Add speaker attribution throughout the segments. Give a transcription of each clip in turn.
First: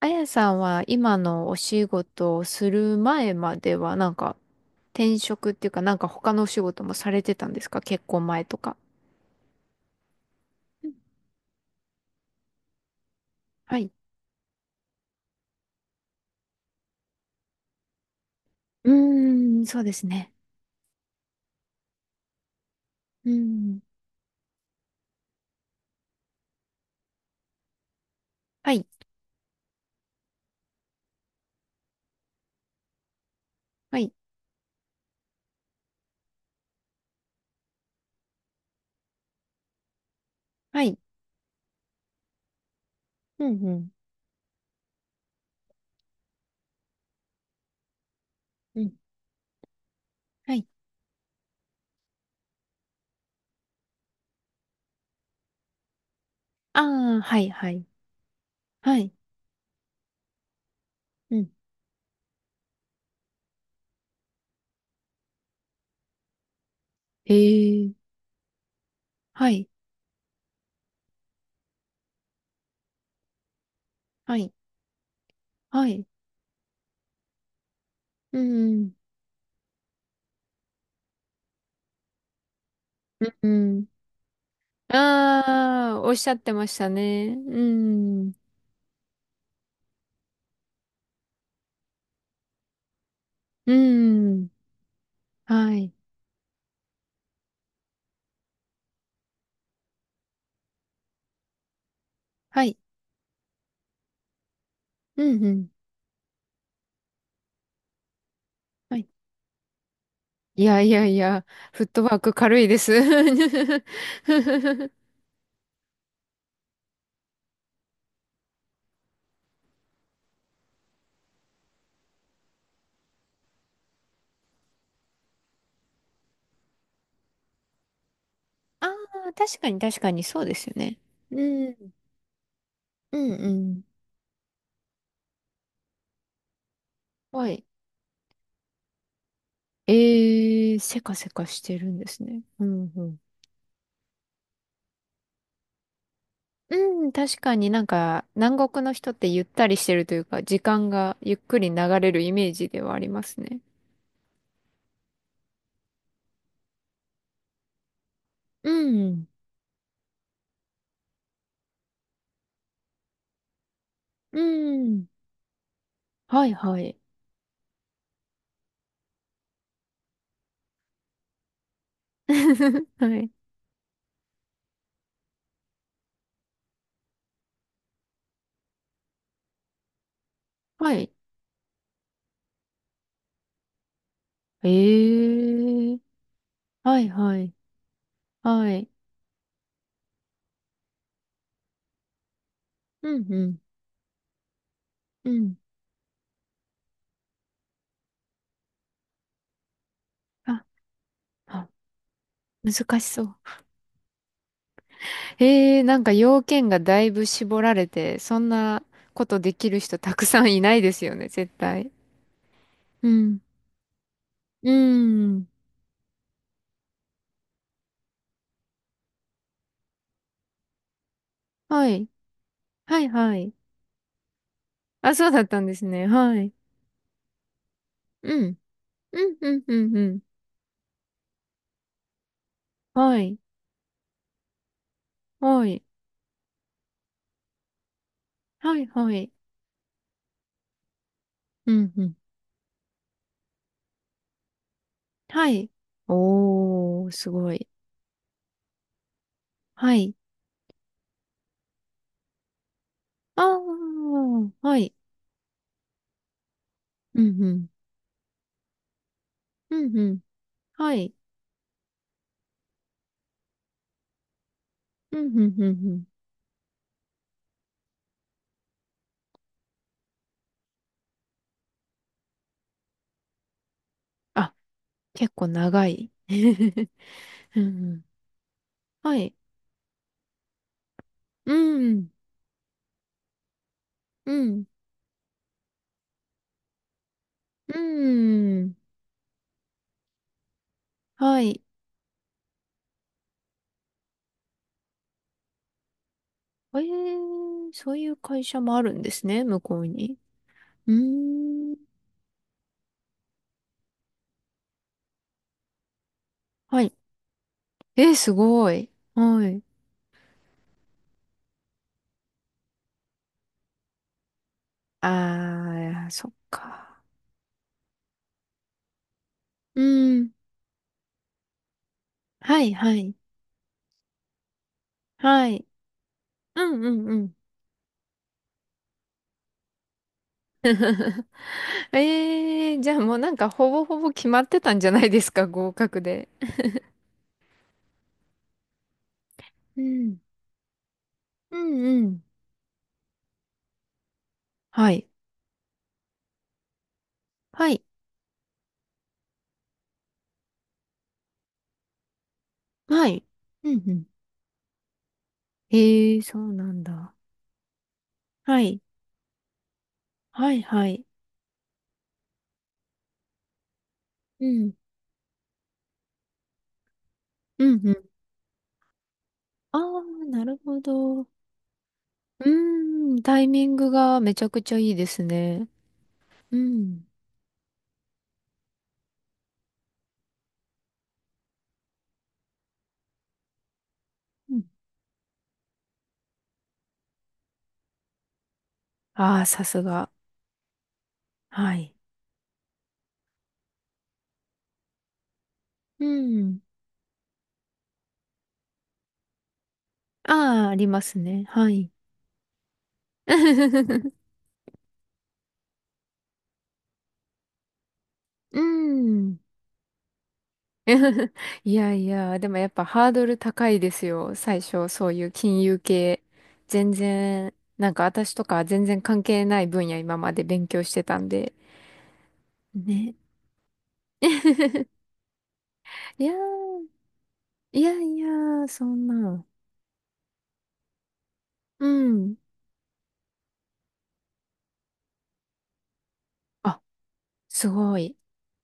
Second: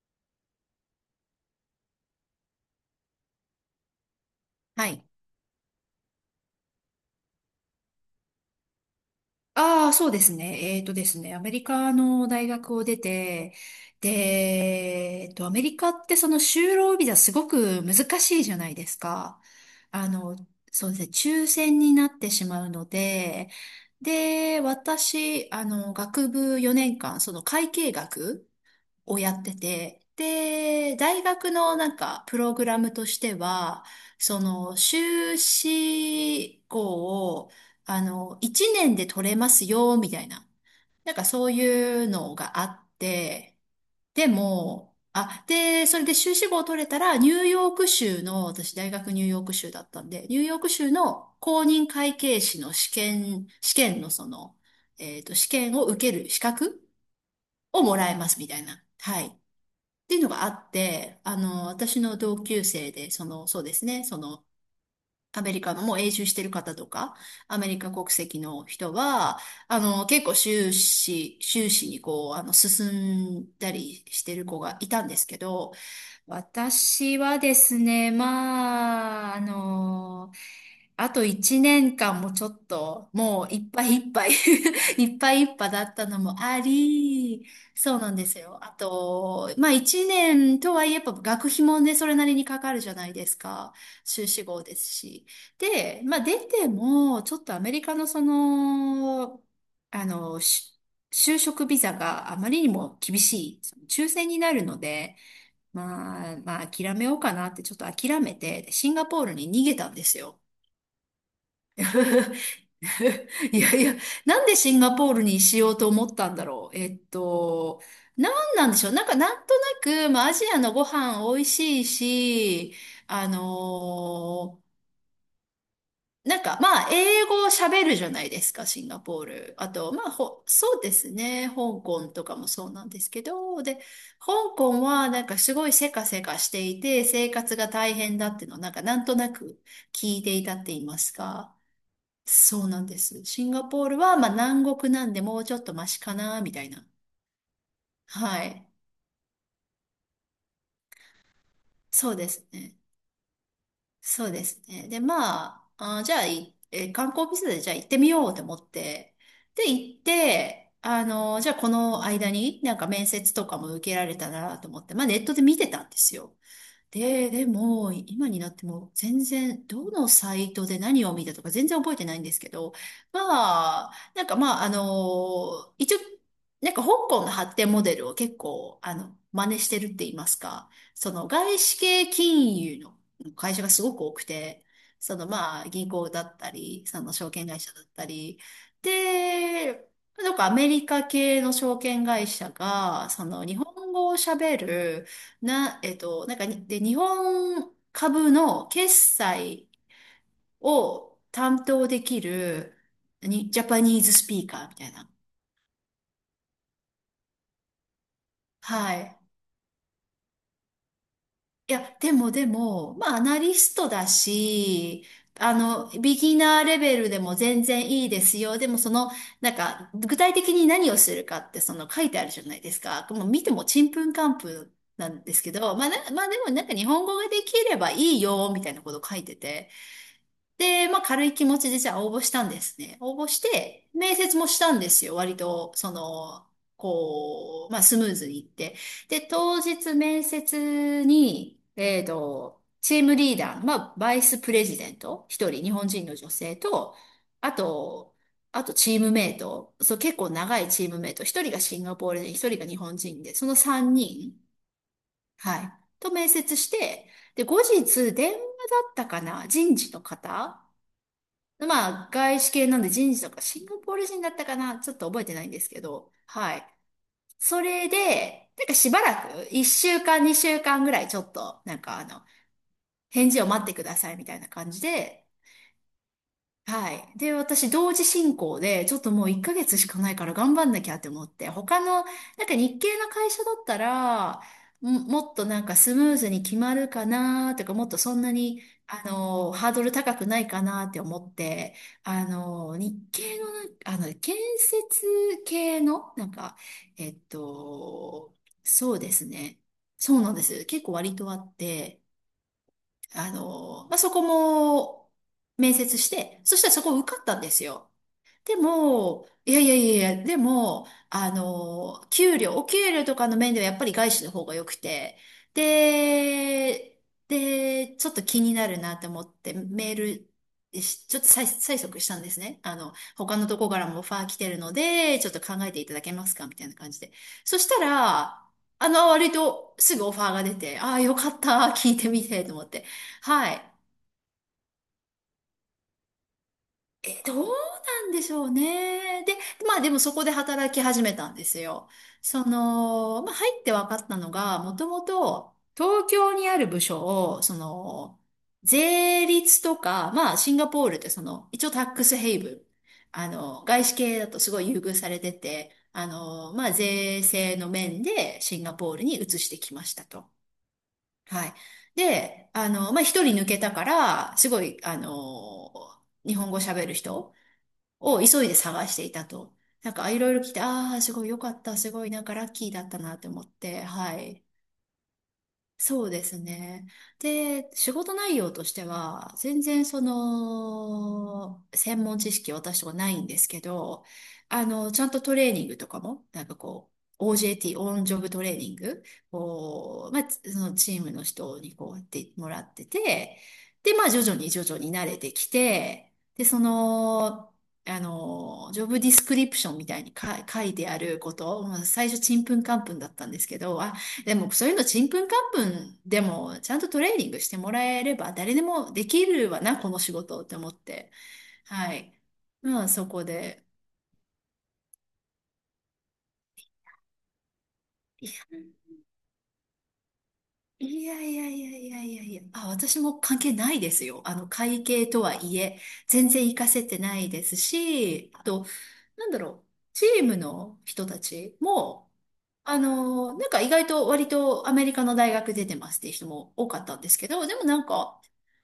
Speaker 1: あやさんは今のお仕事をする前まではなんか、
Speaker 2: はい。
Speaker 1: 転職っていうかなんか他のお仕事もされてたんですか、結婚前とか。
Speaker 2: ああ、そうですね。
Speaker 1: うん。
Speaker 2: アメリカの大学を出て、
Speaker 1: はい。
Speaker 2: で、えっと、アメリカってその就労ビザすごく難しいじゃないで
Speaker 1: う
Speaker 2: すか。
Speaker 1: ーん、そうです
Speaker 2: あ
Speaker 1: ね。
Speaker 2: の、そうですね、抽選になってしまうの
Speaker 1: うー
Speaker 2: で、
Speaker 1: ん。
Speaker 2: で、私、学部4年間、その会計学
Speaker 1: はい。
Speaker 2: をやってて、で、大学のなんかプログラムとしては、
Speaker 1: はい。
Speaker 2: その修士号を、1年で取れますよ、みたいな。
Speaker 1: はい。
Speaker 2: なんかそういうのがあっ
Speaker 1: うん、
Speaker 2: て、
Speaker 1: うん。
Speaker 2: でも、あ、で、それで修士号を取れたら、ニューヨーク州の、私
Speaker 1: う
Speaker 2: 大
Speaker 1: ん。
Speaker 2: 学ニューヨーク州だったんで、ニュー
Speaker 1: は
Speaker 2: ヨー
Speaker 1: い。
Speaker 2: ク州の公認会計士の試験のその、試験を受ける資
Speaker 1: あ
Speaker 2: 格
Speaker 1: あ、はい、は
Speaker 2: を
Speaker 1: い。
Speaker 2: もらえますみたいな。
Speaker 1: はい。
Speaker 2: はい。っていうのがあって、
Speaker 1: うん。
Speaker 2: 私の同級生で、そうですね、アメリカのもう永住してる方とか、
Speaker 1: へ
Speaker 2: アメリカ
Speaker 1: え。
Speaker 2: 国籍の人は、
Speaker 1: はい。
Speaker 2: 結構修士にこう、進んだりして
Speaker 1: は
Speaker 2: る
Speaker 1: い。
Speaker 2: 子がいたんですけど、
Speaker 1: はい。
Speaker 2: 私はですね、
Speaker 1: うん。
Speaker 2: あと1年間もちょっと、も
Speaker 1: う
Speaker 2: ういっぱ
Speaker 1: ん。
Speaker 2: いいっぱい いっぱい
Speaker 1: あ
Speaker 2: いっぱいだっ
Speaker 1: あー、
Speaker 2: た
Speaker 1: おっ
Speaker 2: の
Speaker 1: しゃっ
Speaker 2: も
Speaker 1: て
Speaker 2: あ
Speaker 1: ましたね。
Speaker 2: り、
Speaker 1: う
Speaker 2: そうなんで
Speaker 1: ん。
Speaker 2: すよ。あと、まあ1年とはいえ、やっぱ学費もね、それなりにかかるじゃないです
Speaker 1: う
Speaker 2: か。修士
Speaker 1: ん。
Speaker 2: 号ですし。
Speaker 1: はい。
Speaker 2: で、まあ出ても、ちょっとアメリカのその、あの、し就職ビザがあまり
Speaker 1: は
Speaker 2: に
Speaker 1: い。
Speaker 2: も厳しい、その抽選になるので、
Speaker 1: うん、うん。
Speaker 2: まあ、諦めようかなって、ちょっと諦めて、シン
Speaker 1: は
Speaker 2: ガ
Speaker 1: い。
Speaker 2: ポールに逃げたんですよ。
Speaker 1: いやいやいや、フッ トワーク軽いです。
Speaker 2: い やいや、なんでシンガポールにしようと思ったんだろう。なんなんでしょう。なんか、なんとなく、まあ、アジアのご飯美味しいし、あのーなんか、まあ、英語を喋るじゃないですか、シ
Speaker 1: あ
Speaker 2: ンガポー
Speaker 1: あ、
Speaker 2: ル。
Speaker 1: 確
Speaker 2: あ
Speaker 1: かに
Speaker 2: と、
Speaker 1: 確
Speaker 2: ま
Speaker 1: か
Speaker 2: あ、
Speaker 1: にそうですよ
Speaker 2: そうで
Speaker 1: ね。
Speaker 2: すね、
Speaker 1: う
Speaker 2: 香
Speaker 1: ん、
Speaker 2: 港とかもそうなんです
Speaker 1: う
Speaker 2: け
Speaker 1: んう
Speaker 2: ど、で、
Speaker 1: ん。
Speaker 2: 香港はなんかすごいせかせかしていて、生
Speaker 1: は
Speaker 2: 活
Speaker 1: い。
Speaker 2: が大変だっていうのをなんかなんとなく聞いていたって
Speaker 1: えー、
Speaker 2: 言いま
Speaker 1: せ
Speaker 2: す
Speaker 1: かせか
Speaker 2: か。
Speaker 1: してるんですね。
Speaker 2: そ
Speaker 1: う
Speaker 2: うなん
Speaker 1: ん
Speaker 2: で
Speaker 1: うん。
Speaker 2: す。シンガポールは、まあ、南国なんでもうちょっとマシかな、みたい
Speaker 1: う
Speaker 2: な。
Speaker 1: ん、確かになんか
Speaker 2: はい。
Speaker 1: 南国の人ってゆったりしてるというか、時間がゆっくり流
Speaker 2: そ
Speaker 1: れ
Speaker 2: う
Speaker 1: る
Speaker 2: で
Speaker 1: イ
Speaker 2: す
Speaker 1: メージ
Speaker 2: ね。
Speaker 1: ではありますね。
Speaker 2: そうですね。で、まあ、じゃあ、いえー観光ビザでじゃあ行ってみようと思
Speaker 1: う
Speaker 2: って。
Speaker 1: ん、
Speaker 2: で、行って、じゃあこの間になんか面接とかも受けられた
Speaker 1: う
Speaker 2: らなと思って、ま
Speaker 1: ん。
Speaker 2: あネットで見てたんですよ。
Speaker 1: はいはい。
Speaker 2: で、でも、今になっても全然、どのサイトで何を見たとか全然覚えてないんですけど、
Speaker 1: はい。
Speaker 2: まあ、一応、なんか香港の発展モデルを結構、真似してるって言いますか、
Speaker 1: はい。
Speaker 2: その外資系金融の会社がすごく多くて、
Speaker 1: え
Speaker 2: そのまあ、銀
Speaker 1: ー、
Speaker 2: 行だったり、
Speaker 1: は
Speaker 2: そ
Speaker 1: い
Speaker 2: の証
Speaker 1: は
Speaker 2: 券
Speaker 1: い。
Speaker 2: 会社だったり、
Speaker 1: はい。
Speaker 2: で、なんかアメリカ系の証券会社
Speaker 1: う
Speaker 2: が、そ
Speaker 1: ん
Speaker 2: の
Speaker 1: う
Speaker 2: 日
Speaker 1: ん。
Speaker 2: 本語を喋る、
Speaker 1: うん。
Speaker 2: な、えっと、なんかに、で、日本株の決済
Speaker 1: あ、
Speaker 2: を担
Speaker 1: あ、
Speaker 2: 当できる、
Speaker 1: 難しそう。
Speaker 2: ジャパニーズスピーカーみたいな。
Speaker 1: えー、なんか要件がだいぶ絞られて、そんな
Speaker 2: はい。
Speaker 1: ことできる人たくさんいないですよね、絶
Speaker 2: い
Speaker 1: 対。
Speaker 2: や、でも、
Speaker 1: う
Speaker 2: まあ、アナ
Speaker 1: ん。
Speaker 2: リストだ
Speaker 1: うー
Speaker 2: し、
Speaker 1: ん。
Speaker 2: ビギナーレベルでも全然いいですよ。でもその、なんか、具体的に何をするかって、そ
Speaker 1: は
Speaker 2: の書
Speaker 1: い。
Speaker 2: いてあるじゃないです
Speaker 1: は
Speaker 2: か。
Speaker 1: い、
Speaker 2: もう
Speaker 1: は
Speaker 2: 見て
Speaker 1: い。
Speaker 2: もちんぷんかんぷんな
Speaker 1: あ、
Speaker 2: ん
Speaker 1: そう
Speaker 2: で
Speaker 1: だ
Speaker 2: す
Speaker 1: っ
Speaker 2: け
Speaker 1: たんで
Speaker 2: ど、
Speaker 1: す
Speaker 2: まあ、な
Speaker 1: ね。
Speaker 2: まあ
Speaker 1: は
Speaker 2: で
Speaker 1: い。
Speaker 2: もなんか日本語ができればいい
Speaker 1: う
Speaker 2: よ、
Speaker 1: ん。
Speaker 2: みたいなこと書い
Speaker 1: う
Speaker 2: て
Speaker 1: ん、うん、
Speaker 2: て。
Speaker 1: うん、うん。
Speaker 2: で、まあ軽い気持ちでじゃあ応募したんですね。応
Speaker 1: は
Speaker 2: 募
Speaker 1: い。
Speaker 2: して、面接もしたんですよ。割
Speaker 1: は
Speaker 2: と、
Speaker 1: い。
Speaker 2: こう、まあスムーズにいって。
Speaker 1: はい、は
Speaker 2: で、
Speaker 1: い。
Speaker 2: 当日面接に、
Speaker 1: うん、うん。
Speaker 2: チームリーダーの、まあバイスプレジデント、
Speaker 1: は
Speaker 2: 一人
Speaker 1: い。
Speaker 2: 日本人の女性と、
Speaker 1: おー、すご
Speaker 2: あ
Speaker 1: い。
Speaker 2: と、あとチームメイト、
Speaker 1: は
Speaker 2: そう
Speaker 1: い。
Speaker 2: 結構長いチームメイト、一人がシンガポール人、一人が日本人で、
Speaker 1: あ
Speaker 2: その三人、
Speaker 1: ー、はい。
Speaker 2: はい、と面接して、
Speaker 1: うん、
Speaker 2: で、
Speaker 1: う
Speaker 2: 後
Speaker 1: ん。
Speaker 2: 日電話だったかな、人
Speaker 1: う
Speaker 2: 事
Speaker 1: ん、
Speaker 2: の
Speaker 1: うん。
Speaker 2: 方、
Speaker 1: はい。
Speaker 2: まあ、外資系なんで人事とか、シンガポール人だったかなちょっと
Speaker 1: う
Speaker 2: 覚え
Speaker 1: ん、
Speaker 2: てな
Speaker 1: う
Speaker 2: いん
Speaker 1: ん、
Speaker 2: で
Speaker 1: うん、
Speaker 2: す
Speaker 1: う
Speaker 2: け
Speaker 1: ん。
Speaker 2: ど、はい。それで、なんかしばらく、1週間、2週間ぐらいちょっと、返事を待ってくださいみたいな
Speaker 1: あ、
Speaker 2: 感じで、
Speaker 1: 結構長い。
Speaker 2: はい。で、
Speaker 1: うん
Speaker 2: 私、
Speaker 1: う
Speaker 2: 同
Speaker 1: ん。
Speaker 2: 時進行で、ちょっと
Speaker 1: は
Speaker 2: もう
Speaker 1: い。
Speaker 2: 1ヶ月しかないから頑張んなきゃって思って、
Speaker 1: う
Speaker 2: 他の、
Speaker 1: ん。
Speaker 2: なんか日系の会社だった
Speaker 1: う
Speaker 2: ら、
Speaker 1: ん。
Speaker 2: もっとなんかスムーズに決まるかなとか、
Speaker 1: う
Speaker 2: もっとそんなに、
Speaker 1: ん。
Speaker 2: ハードル高くないかなって思っ
Speaker 1: はい。
Speaker 2: て、日系のなんか、建設系の、なんか、
Speaker 1: え
Speaker 2: えっ
Speaker 1: ー、そういう
Speaker 2: と、
Speaker 1: 会社もある
Speaker 2: そう
Speaker 1: んで
Speaker 2: で
Speaker 1: す
Speaker 2: す
Speaker 1: ね、向
Speaker 2: ね。
Speaker 1: こう
Speaker 2: そ
Speaker 1: に。
Speaker 2: うなんです。結
Speaker 1: う
Speaker 2: 構割とあっ
Speaker 1: ーん。
Speaker 2: て、そこも面接して、そしたら
Speaker 1: は
Speaker 2: そ
Speaker 1: い。
Speaker 2: こ受かったんですよ。
Speaker 1: えー、す
Speaker 2: で
Speaker 1: ごい。
Speaker 2: も、
Speaker 1: は
Speaker 2: いや
Speaker 1: い。
Speaker 2: いやいやいや、でも、お給料とかの面ではやっぱり外資の方が良くて、
Speaker 1: あー、そっ
Speaker 2: で、
Speaker 1: か。
Speaker 2: で、ちょっと気になるなって思って
Speaker 1: う
Speaker 2: メー
Speaker 1: ん。
Speaker 2: ルし、ちょっと催促したんです
Speaker 1: は
Speaker 2: ね。
Speaker 1: い、はい。
Speaker 2: 他のとこからもオファー来てるので、ちょっと
Speaker 1: は
Speaker 2: 考
Speaker 1: い。
Speaker 2: えていただけますかみ
Speaker 1: う
Speaker 2: たいな
Speaker 1: ん、う
Speaker 2: 感じ
Speaker 1: ん、
Speaker 2: で。
Speaker 1: うん。
Speaker 2: そしたら、割とすぐオファーが出て、ああ、よ かった、聞い
Speaker 1: え
Speaker 2: てみて、と思っ
Speaker 1: ー、
Speaker 2: て。
Speaker 1: じゃあもうなんか
Speaker 2: は
Speaker 1: ほ
Speaker 2: い。
Speaker 1: ぼほぼ決まってたんじゃないですか、合格で。
Speaker 2: え、どうなんでしょうね。で、ま
Speaker 1: う
Speaker 2: あでもそ
Speaker 1: ん。
Speaker 2: こで働き始めたんで
Speaker 1: う
Speaker 2: すよ。
Speaker 1: ん、うん。
Speaker 2: その、まあ入って分かったのが、もと
Speaker 1: は
Speaker 2: も
Speaker 1: い。
Speaker 2: と東京にある部署を、
Speaker 1: はい。
Speaker 2: 税率とか、まあシンガポールってその、一応タックスヘイブン。
Speaker 1: はい。うん、
Speaker 2: 外
Speaker 1: う
Speaker 2: 資
Speaker 1: ん。
Speaker 2: 系だとすごい優遇されてて、
Speaker 1: えー、そうな
Speaker 2: まあ
Speaker 1: んだ。
Speaker 2: 税制の面でシ
Speaker 1: は
Speaker 2: ンガ
Speaker 1: い。
Speaker 2: ポールに移してきましたと。
Speaker 1: はい、はい。
Speaker 2: はい。で、まあ一人抜けたから、
Speaker 1: う
Speaker 2: すご
Speaker 1: ん。
Speaker 2: い、日本語喋る人
Speaker 1: うんうん。
Speaker 2: を急いで探していたと。
Speaker 1: あ
Speaker 2: なんか、い
Speaker 1: あ、
Speaker 2: ろいろ
Speaker 1: な
Speaker 2: 聞い
Speaker 1: る
Speaker 2: て、
Speaker 1: ほ
Speaker 2: ああ、す
Speaker 1: ど。
Speaker 2: ご
Speaker 1: う
Speaker 2: い良かった、すごいなんかラ
Speaker 1: ー
Speaker 2: ッキーだったなっ
Speaker 1: ん、
Speaker 2: て
Speaker 1: タ
Speaker 2: 思
Speaker 1: イ
Speaker 2: っ
Speaker 1: ミン
Speaker 2: て、
Speaker 1: グ
Speaker 2: は
Speaker 1: がめち
Speaker 2: い。
Speaker 1: ゃくちゃいいですね。
Speaker 2: そうです
Speaker 1: う
Speaker 2: ね。
Speaker 1: ん。
Speaker 2: で、仕事内容としては、全然その、専門知識は私とかないんですけど、
Speaker 1: うん。
Speaker 2: ちゃんとトレーニングとかも、OJT、オンジョブトレーニング
Speaker 1: ああー、さすが。
Speaker 2: を、そのチームの人
Speaker 1: は
Speaker 2: にこ
Speaker 1: い。
Speaker 2: うやってもらってて、で、まあ、徐々に徐々に慣れてき
Speaker 1: う
Speaker 2: て、で、そ
Speaker 1: ん。
Speaker 2: の、ジョブディスクリプションみたいに書
Speaker 1: ああ、あ
Speaker 2: い
Speaker 1: り
Speaker 2: てあ
Speaker 1: ます
Speaker 2: るこ
Speaker 1: ね。
Speaker 2: と、
Speaker 1: は
Speaker 2: まあ
Speaker 1: い。
Speaker 2: 最初ちんぷんかんぷんだったんですけど、でもそういうのちんぷんかんぷんでもちゃんとトレーニングしてもらえれば誰
Speaker 1: う
Speaker 2: でもでき
Speaker 1: ん。
Speaker 2: るわな、この仕事って思って。
Speaker 1: い
Speaker 2: は
Speaker 1: やい
Speaker 2: い。
Speaker 1: や、でもやっ
Speaker 2: ま
Speaker 1: ぱ
Speaker 2: あそ
Speaker 1: ハー
Speaker 2: こ
Speaker 1: ドル
Speaker 2: で。
Speaker 1: 高いですよ。最初、そういう金融系。全然、なんか私とか全
Speaker 2: い
Speaker 1: 然関係ない分野今まで勉強してた
Speaker 2: や
Speaker 1: ん
Speaker 2: いや
Speaker 1: で。
Speaker 2: いやいやいやいやいや。あ、私
Speaker 1: ね。
Speaker 2: も関係ないですよ。あの会 計とはいえ、
Speaker 1: い
Speaker 2: 全
Speaker 1: や
Speaker 2: 然活か
Speaker 1: ー、
Speaker 2: せてないです
Speaker 1: いやい
Speaker 2: し、あ
Speaker 1: や、
Speaker 2: と、
Speaker 1: そん
Speaker 2: なんだ
Speaker 1: な。
Speaker 2: ろう、チームの人たち
Speaker 1: う
Speaker 2: も、
Speaker 1: ん。
Speaker 2: なんか意外と割とアメリカの大学出てますっていう人も多か
Speaker 1: あ、
Speaker 2: ったんですけど、でも
Speaker 1: す
Speaker 2: なん
Speaker 1: ごい。
Speaker 2: か、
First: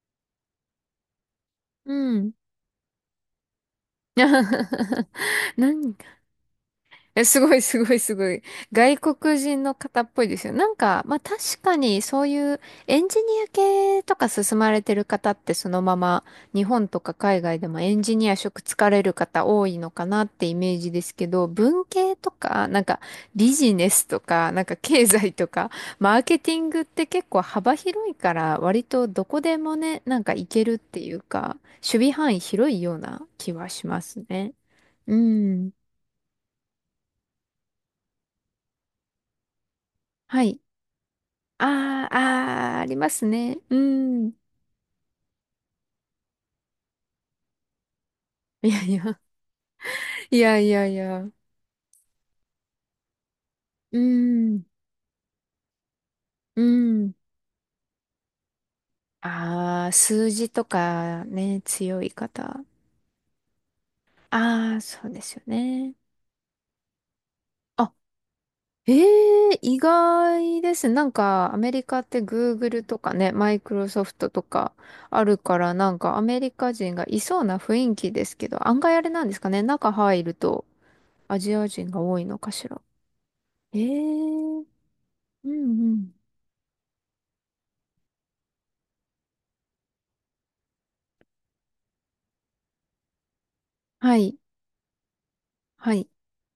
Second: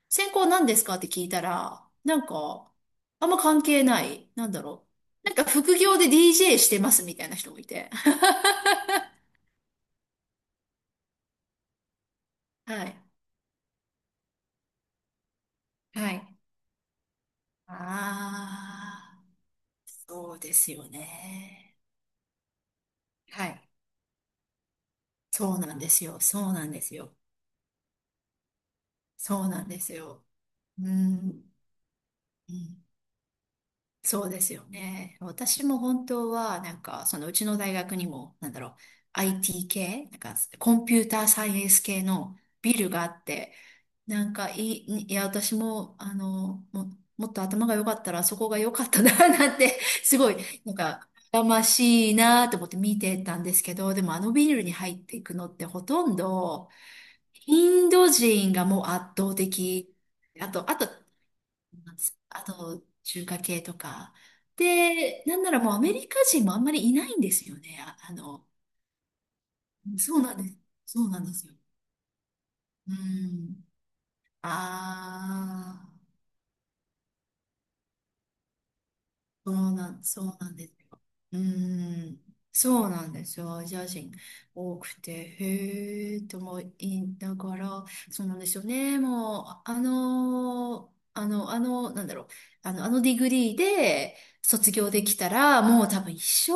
Speaker 2: 専攻何ですかって聞いたら、
Speaker 1: う
Speaker 2: なん
Speaker 1: ん。
Speaker 2: か、あんま関係ない、なんだろう。なんか 副
Speaker 1: 何
Speaker 2: 業で DJ してますみ
Speaker 1: え、
Speaker 2: たいな
Speaker 1: す
Speaker 2: 人
Speaker 1: ご
Speaker 2: も
Speaker 1: い
Speaker 2: い
Speaker 1: す
Speaker 2: て。
Speaker 1: ごいすごい。外国人の方っぽいですよ。なんか、まあ確かにそういう
Speaker 2: は
Speaker 1: エ
Speaker 2: い。
Speaker 1: ンジニア系とか進まれてる方ってそのま
Speaker 2: は
Speaker 1: ま
Speaker 2: い。
Speaker 1: 日本とか海外でもエンジニア職つかれる
Speaker 2: ああ、
Speaker 1: 方多いのかなっ
Speaker 2: そう
Speaker 1: て
Speaker 2: で
Speaker 1: イ
Speaker 2: す
Speaker 1: メー
Speaker 2: よ
Speaker 1: ジですけど、
Speaker 2: ね。
Speaker 1: 文系とか、なんか
Speaker 2: は
Speaker 1: ビ
Speaker 2: い。
Speaker 1: ジネスとか、なんか経済と
Speaker 2: そう
Speaker 1: か、
Speaker 2: なんです
Speaker 1: マ
Speaker 2: よ。
Speaker 1: ーケ
Speaker 2: そ
Speaker 1: テ
Speaker 2: う
Speaker 1: ィ
Speaker 2: な
Speaker 1: ン
Speaker 2: ん
Speaker 1: グ
Speaker 2: で
Speaker 1: っ
Speaker 2: す
Speaker 1: て
Speaker 2: よ。
Speaker 1: 結構幅広いから割とどこ
Speaker 2: そう
Speaker 1: で
Speaker 2: なん
Speaker 1: も
Speaker 2: です
Speaker 1: ね、な
Speaker 2: よ。
Speaker 1: んかいけるっ
Speaker 2: う
Speaker 1: ていう
Speaker 2: ん。
Speaker 1: か、守備範囲
Speaker 2: う
Speaker 1: 広い
Speaker 2: ん、
Speaker 1: ような気はします
Speaker 2: そうです
Speaker 1: ね。
Speaker 2: よ
Speaker 1: う
Speaker 2: ね。私
Speaker 1: ん。
Speaker 2: も本当は、なんか、そのうちの大学にも、なんだろう、IT 系、なんか、
Speaker 1: はい。
Speaker 2: コンピューターサイエンス系
Speaker 1: ああ、
Speaker 2: のビ
Speaker 1: ああ、あ
Speaker 2: ル
Speaker 1: り
Speaker 2: があ
Speaker 1: ま
Speaker 2: っ
Speaker 1: す
Speaker 2: て、
Speaker 1: ね。うん。
Speaker 2: 私も、もっと頭が良かったら、そこが
Speaker 1: い
Speaker 2: 良
Speaker 1: や
Speaker 2: かっ
Speaker 1: い
Speaker 2: たな、
Speaker 1: や、
Speaker 2: なんて、すごい、
Speaker 1: いやい
Speaker 2: なん
Speaker 1: やい
Speaker 2: か、
Speaker 1: や。
Speaker 2: 羨ましいなと思って見てたんですけど、
Speaker 1: う
Speaker 2: でもあのビ
Speaker 1: ん、
Speaker 2: ルに入っていくのってほとん
Speaker 1: う
Speaker 2: ど、
Speaker 1: ん。
Speaker 2: インド人がもう圧倒
Speaker 1: ああ、
Speaker 2: 的。
Speaker 1: 数
Speaker 2: あ
Speaker 1: 字と
Speaker 2: と、あと、
Speaker 1: かね、強い
Speaker 2: あ
Speaker 1: 方。
Speaker 2: と、中華系とか。
Speaker 1: ああ、そうで
Speaker 2: で、
Speaker 1: す
Speaker 2: な
Speaker 1: よ
Speaker 2: んならもうアメ
Speaker 1: ね。
Speaker 2: リカ人もあんまりいないんですよね。
Speaker 1: あ、ええ、意
Speaker 2: そうなんです。
Speaker 1: 外です。
Speaker 2: そ
Speaker 1: な
Speaker 2: う
Speaker 1: ん
Speaker 2: なんですよ。
Speaker 1: か、アメリカって Google
Speaker 2: う
Speaker 1: とかね、マイ
Speaker 2: ん。
Speaker 1: クロソフトとか
Speaker 2: あ
Speaker 1: あるから、
Speaker 2: あ。
Speaker 1: なんかアメリカ人がいそうな雰囲気ですけど、案外あれなんですかね。中入
Speaker 2: そ
Speaker 1: る
Speaker 2: うなん
Speaker 1: と
Speaker 2: ですよ。
Speaker 1: ア
Speaker 2: う
Speaker 1: ジア人が
Speaker 2: ー
Speaker 1: 多
Speaker 2: ん、
Speaker 1: いのかしら。
Speaker 2: そうなんですよ。アジ
Speaker 1: ええ、
Speaker 2: ア人
Speaker 1: うん
Speaker 2: 多くて、
Speaker 1: うん。
Speaker 2: へえと思いながら、そうなんですよね。もう、なんだろう、あのディグリー
Speaker 1: は
Speaker 2: で
Speaker 1: い。
Speaker 2: 卒業できたら、もう
Speaker 1: は
Speaker 2: 多
Speaker 1: い。
Speaker 2: 分一生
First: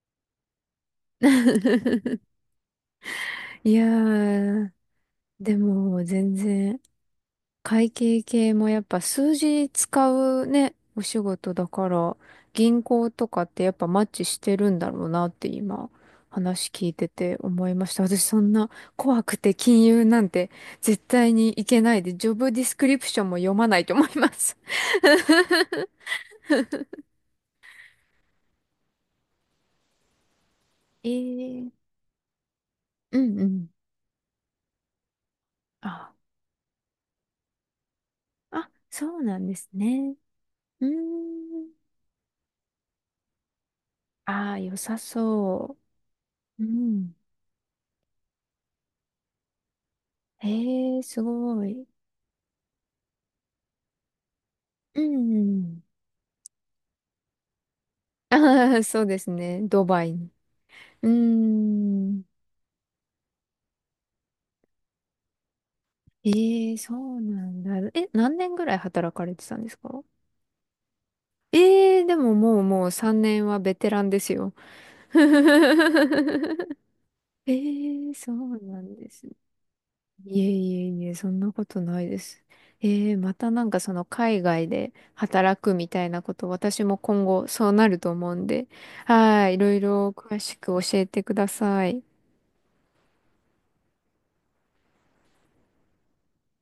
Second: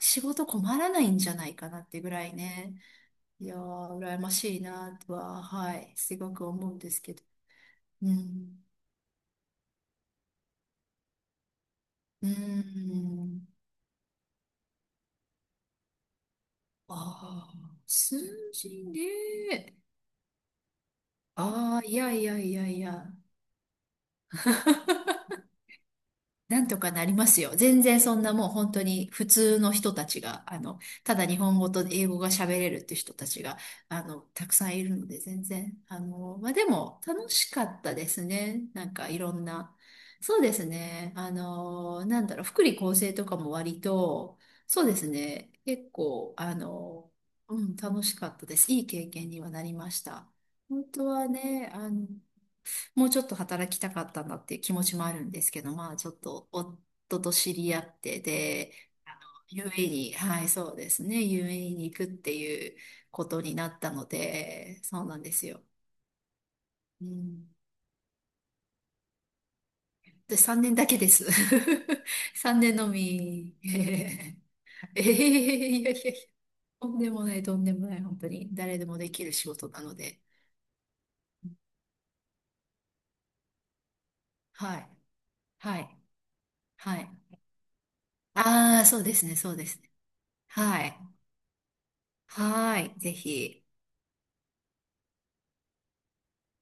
Speaker 2: 仕事困らないんじゃないかなってぐら いね。いや
Speaker 1: いや
Speaker 2: ー、羨ましい
Speaker 1: ー、
Speaker 2: なとは、
Speaker 1: で
Speaker 2: はい、
Speaker 1: も
Speaker 2: すご
Speaker 1: 全
Speaker 2: く思うん
Speaker 1: 然、
Speaker 2: ですけど。
Speaker 1: 会
Speaker 2: う
Speaker 1: 計系
Speaker 2: ん、
Speaker 1: もやっぱ数字使うね、お仕事だから、
Speaker 2: う
Speaker 1: 銀行とかっ
Speaker 2: ん、
Speaker 1: てやっぱマッチしてるんだろうなって今、話聞いてて
Speaker 2: あ
Speaker 1: 思い
Speaker 2: あ、
Speaker 1: ました。
Speaker 2: 数
Speaker 1: 私そん
Speaker 2: 字
Speaker 1: な怖くて
Speaker 2: ね。
Speaker 1: 金融なんて絶対にい
Speaker 2: あ
Speaker 1: け
Speaker 2: あ、い
Speaker 1: ない
Speaker 2: や
Speaker 1: で、
Speaker 2: い
Speaker 1: ジョ
Speaker 2: や
Speaker 1: ブ
Speaker 2: い
Speaker 1: ディ
Speaker 2: や
Speaker 1: ス
Speaker 2: い
Speaker 1: クリプ
Speaker 2: や。
Speaker 1: ションも読まないと思います。
Speaker 2: なんとかなりますよ。全然そんなもう本当に普通の人たちが、
Speaker 1: え
Speaker 2: ただ日本語
Speaker 1: ー、
Speaker 2: と英語が喋れるって人
Speaker 1: う
Speaker 2: た
Speaker 1: ん
Speaker 2: ち
Speaker 1: う
Speaker 2: が、
Speaker 1: ん。
Speaker 2: たくさんいるので、全然。
Speaker 1: あ、
Speaker 2: まあ、でも楽しかったですね。
Speaker 1: あ、
Speaker 2: なんか
Speaker 1: そ
Speaker 2: い
Speaker 1: う
Speaker 2: ろ
Speaker 1: な
Speaker 2: ん
Speaker 1: んです
Speaker 2: な。
Speaker 1: ね。
Speaker 2: そうです
Speaker 1: うー
Speaker 2: ね。
Speaker 1: ん。
Speaker 2: なんだろう、福利厚生とかも割と、
Speaker 1: ああ、良
Speaker 2: そう
Speaker 1: さ
Speaker 2: ですね。
Speaker 1: そ
Speaker 2: 結構、
Speaker 1: う。うん。
Speaker 2: うん、楽しかったです。いい経験にはなりました。本
Speaker 1: ええー、
Speaker 2: 当
Speaker 1: す
Speaker 2: は
Speaker 1: ご
Speaker 2: ね、
Speaker 1: い。
Speaker 2: もうちょっと働きたかったんだっていう気持ち
Speaker 1: う
Speaker 2: もあるんですけど、
Speaker 1: ん。
Speaker 2: まあちょっと夫と知り合って、で、
Speaker 1: ああ、そう
Speaker 2: あ
Speaker 1: で
Speaker 2: の
Speaker 1: すね。
Speaker 2: ユーエー
Speaker 1: ド
Speaker 2: イー
Speaker 1: バイ
Speaker 2: に、
Speaker 1: に。
Speaker 2: はい、そうです
Speaker 1: うー
Speaker 2: ね、u a に行くっ
Speaker 1: ん。
Speaker 2: ていうことになったので、そうなんですよ。
Speaker 1: ええ、そ
Speaker 2: う
Speaker 1: うな
Speaker 2: ん、
Speaker 1: んだ。え、何年ぐらい働かれてたんですか？
Speaker 2: で、3年だけです。
Speaker 1: ええー、でも、 も
Speaker 2: 3
Speaker 1: う
Speaker 2: 年
Speaker 1: も
Speaker 2: の
Speaker 1: う3年
Speaker 2: み。
Speaker 1: は
Speaker 2: え
Speaker 1: ベテランです
Speaker 2: え
Speaker 1: よ。
Speaker 2: ええ、いやいやいや、とんでもない、とんでもない、
Speaker 1: ええ、
Speaker 2: 本当
Speaker 1: そ
Speaker 2: に。
Speaker 1: う
Speaker 2: 誰
Speaker 1: な
Speaker 2: で
Speaker 1: ん
Speaker 2: も
Speaker 1: で
Speaker 2: でき
Speaker 1: す
Speaker 2: る
Speaker 1: ね。
Speaker 2: 仕事なので。
Speaker 1: いえいえいえ、そんなことないです。ええ、またなんかその海外
Speaker 2: はい、
Speaker 1: で働く
Speaker 2: は
Speaker 1: み
Speaker 2: い、
Speaker 1: たいなこと、私
Speaker 2: は
Speaker 1: も
Speaker 2: い。
Speaker 1: 今後そうなると思うんで、
Speaker 2: ああ、そうですね、
Speaker 1: は
Speaker 2: そ
Speaker 1: い、
Speaker 2: う
Speaker 1: い
Speaker 2: で
Speaker 1: ろ
Speaker 2: す
Speaker 1: い
Speaker 2: ね。
Speaker 1: ろ詳しく
Speaker 2: は
Speaker 1: 教
Speaker 2: い、
Speaker 1: えてください。
Speaker 2: はい、ぜひ。